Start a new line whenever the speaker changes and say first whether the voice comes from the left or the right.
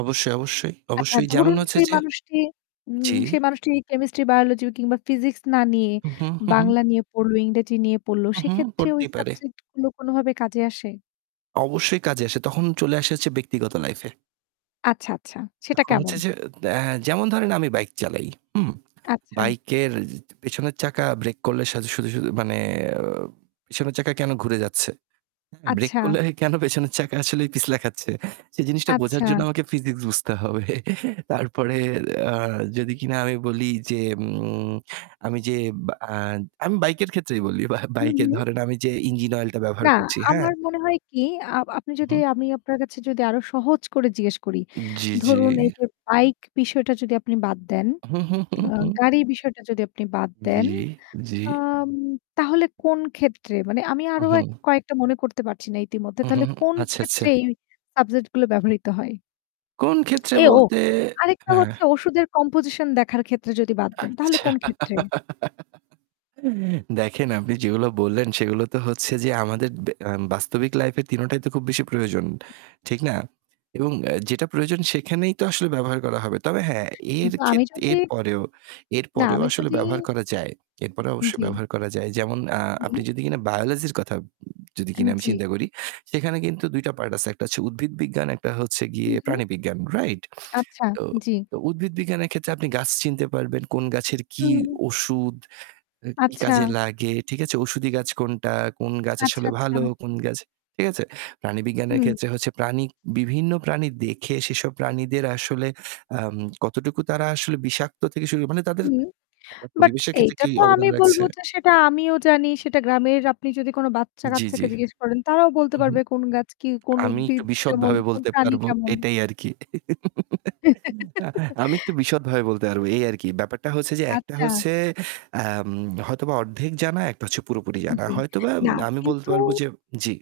right: অবশ্যই, অবশ্যই,
left: আচ্ছা,
right: অবশ্যই, যেমন
left: ধরুন,
right: হচ্ছে
left: সেই
right: যে
left: মানুষটি উম
right: জ্বি।
left: সেই মানুষটি কেমিস্ট্রি, বায়োলজি কিংবা ফিজিক্স না নিয়ে
right: হু, হু, হু, হু।
left: বাংলা নিয়ে পড়ল, ইংরেজি নিয়ে পড়ল
right: উহু।
left: সেক্ষেত্রে ওই
right: পড়তেই পারে।
left: সাবজেক্ট গুলো কোনোভাবে কাজে আসে?
right: অবশ্যই কাজে আসে। তখন চলে এসেছে ব্যক্তিগত লাইফে।
left: আচ্ছা, আচ্ছা। সেটা
right: এখন
left: কেমন?
right: হচ্ছে যে এ যেমন ধরেন আমি বাইক চালাই। হু?
left: আচ্ছা।
right: বাইকের পেছনের চাকা ব্রেক করলে শুধু, শুধু মানে পেছনের চাকা কেনো ঘুরে যাচ্ছে? হ্যাঁ? ব্রেক
left: আচ্ছা।
right: করলে কেনো পেছনের চাকা আসলেই পিছলা খাচ্ছে। সেই জিনিসটা বোঝার জন্য
left: আচ্ছা।
right: আমাকে ফিজিক্স বুঝতে হবে। তারপরে আ যদি কিনা আমি বলি যে উম আমি যে বা আমি বাইকের ক্ষেত্রেই বলি বা
left: হু,
right: বাইকে
left: হু।
right: ধরেন আমি যে ইঞ্জিন অয়েলটা ব্যবহার
left: না,
right: করছি। হ্যাঁ?
left: আমার মনে হয় কি, আ আপনি
right: হু,
left: যদি
right: হু।
left: আমি আপনার কাছে যদি আরো সহজ করে জিজ্ঞেস করি,
right: জ্বি, জ্বি।
left: ধরুন এইযে বাইক বিষয়টা যদি আপনি বাদ দেন,
right: হু, হু, হু,
left: আ
right: হু।
left: গাড়ির বিষয়টা যদি আপনি বাদ দেন,
right: জ্বি। জ্বি।
left: আম তাহলে কোন ক্ষেত্রে মানে আমি আরো এক
right: উহুম।
left: কয়েকটা মনে করতে পারছি না ইতিমধ্যে।
right: উহুম,
left: তাহলে
right: হুম।
left: কোন
right: আচ্ছা, আচ্ছা।
left: ক্ষেত্রে এই সাবজেক্ট গুলো
right: হু।
left: ব্যবহৃত হয়?
right: কোন ক্ষেত্রে
left: এ ও
right: বলতে
left: আরেকটা
right: হ্যাঁ।
left: হচ্ছে ওষুধের কম্পোজিশন দেখার ক্ষেত্রে যদি বাদ দেন, তাহলে
right: আচ্ছা।
left: কোন ক্ষেত্রে?
right: দেখেন আপনি যেগুলো বললেন সেগুলো তো হচ্ছে যে আমাদের বে আ বাস্তবিক লাইফের ৩ টাই তো খুব বেশি প্রয়োজন। ঠিক না? এবং যেটা প্রয়োজন সেখানেই তো আসলে ব্যবহার করা হবে। তবে হ্যাঁ, এর
left: কিন্তু
right: খে
left: আমি যদি
right: এরপরেও,
left: না
right: এরপরেও
left: আমি
right: আসলে
left: যদি
right: ব্যবহার করা যায়। এরপরেও অবশ্যই
left: জ্বী।
right: ব্যবহার করা যায়। যেমন আ আপনি
left: হু।
right: যদি কিনা বায়োলজির কথা উ যদি
left: আ
right: কিনা আমি
left: জ্বি।
right: চিন্তা করি। সেখানে কিন্তু ২ টা পার্ট আছে। একটা হচ্ছে উদ্ভিদ বিজ্ঞান, একটা হচ্ছে
left: হু,
right: গিয়ে
left: হু।
right: প্রাণীবিজ্ঞান। রাইট?
left: আচ্ছা,
right: তো,
left: জ্বী।
right: তো উদ্ভিদ বিজ্ঞানের ক্ষেত্রে আপনি গাছ চিনতে পারবেন, কোন গাছের কি
left: হুম।
right: ওষুধ আ কি
left: আচ্ছা।
right: কাজে লাগে, ঠিক আছে? ওষুধি গাছ কোনটা? কোন গাছ
left: আচ্ছা,
right: আসলে
left: আচ্ছা।
right: ভালো কোন গাছ ঠিক আছে? প্রাণীবিজ্ঞানের
left: হুম।
right: ক্ষেত্রে প্রাণী বিভিন্ন প্রাণী দেখে সেসব প্রাণীদের আসলে আম কতটুকু তারা আসলে বিষাক্ত থেকে শুরু করে মানে তাদের
left: হু,
right: [unintelligible]
left: বাট
right: পরিবেশের ক্ষেত্রে
left: এইটা
right: কি
left: তো আমি
right: অবদান
left: বলবো
right: রাখছে
left: যে সেটা আমিও জানি সেটা গ্রামের আপনি যদি কোনো
right: জ্বি,
left: বাচ্চা-কাচ্চাকে
right: জ্বি।
left: জিজ্ঞেস করেন তারাও বলতে
right: উহু।
left: পারবে কোন গাছ কি, কোন
right: আমি একটু
left: উদ্ভিদ কেমন,
right: বিশদভাবে
left: কোন
right: বলতে
left: প্রাণী
right: পারবো
left: কেমন।
right: এটাই আরকি। আমি একটু বিশদভাবে বলতে পারব। এই আরকি। ব্যাপারটা হচ্ছে যে একটা
left: আচ্ছা।
right: হচ্ছে আম হয়তোবা অর্ধেক জানা, একটা হচ্ছে পুরোপুরি জানা।
left: জ্বি.
right: হয়তোবা
left: না
right: আমি বলতে
left: কিন্তু
right: পারব যে জ্বি।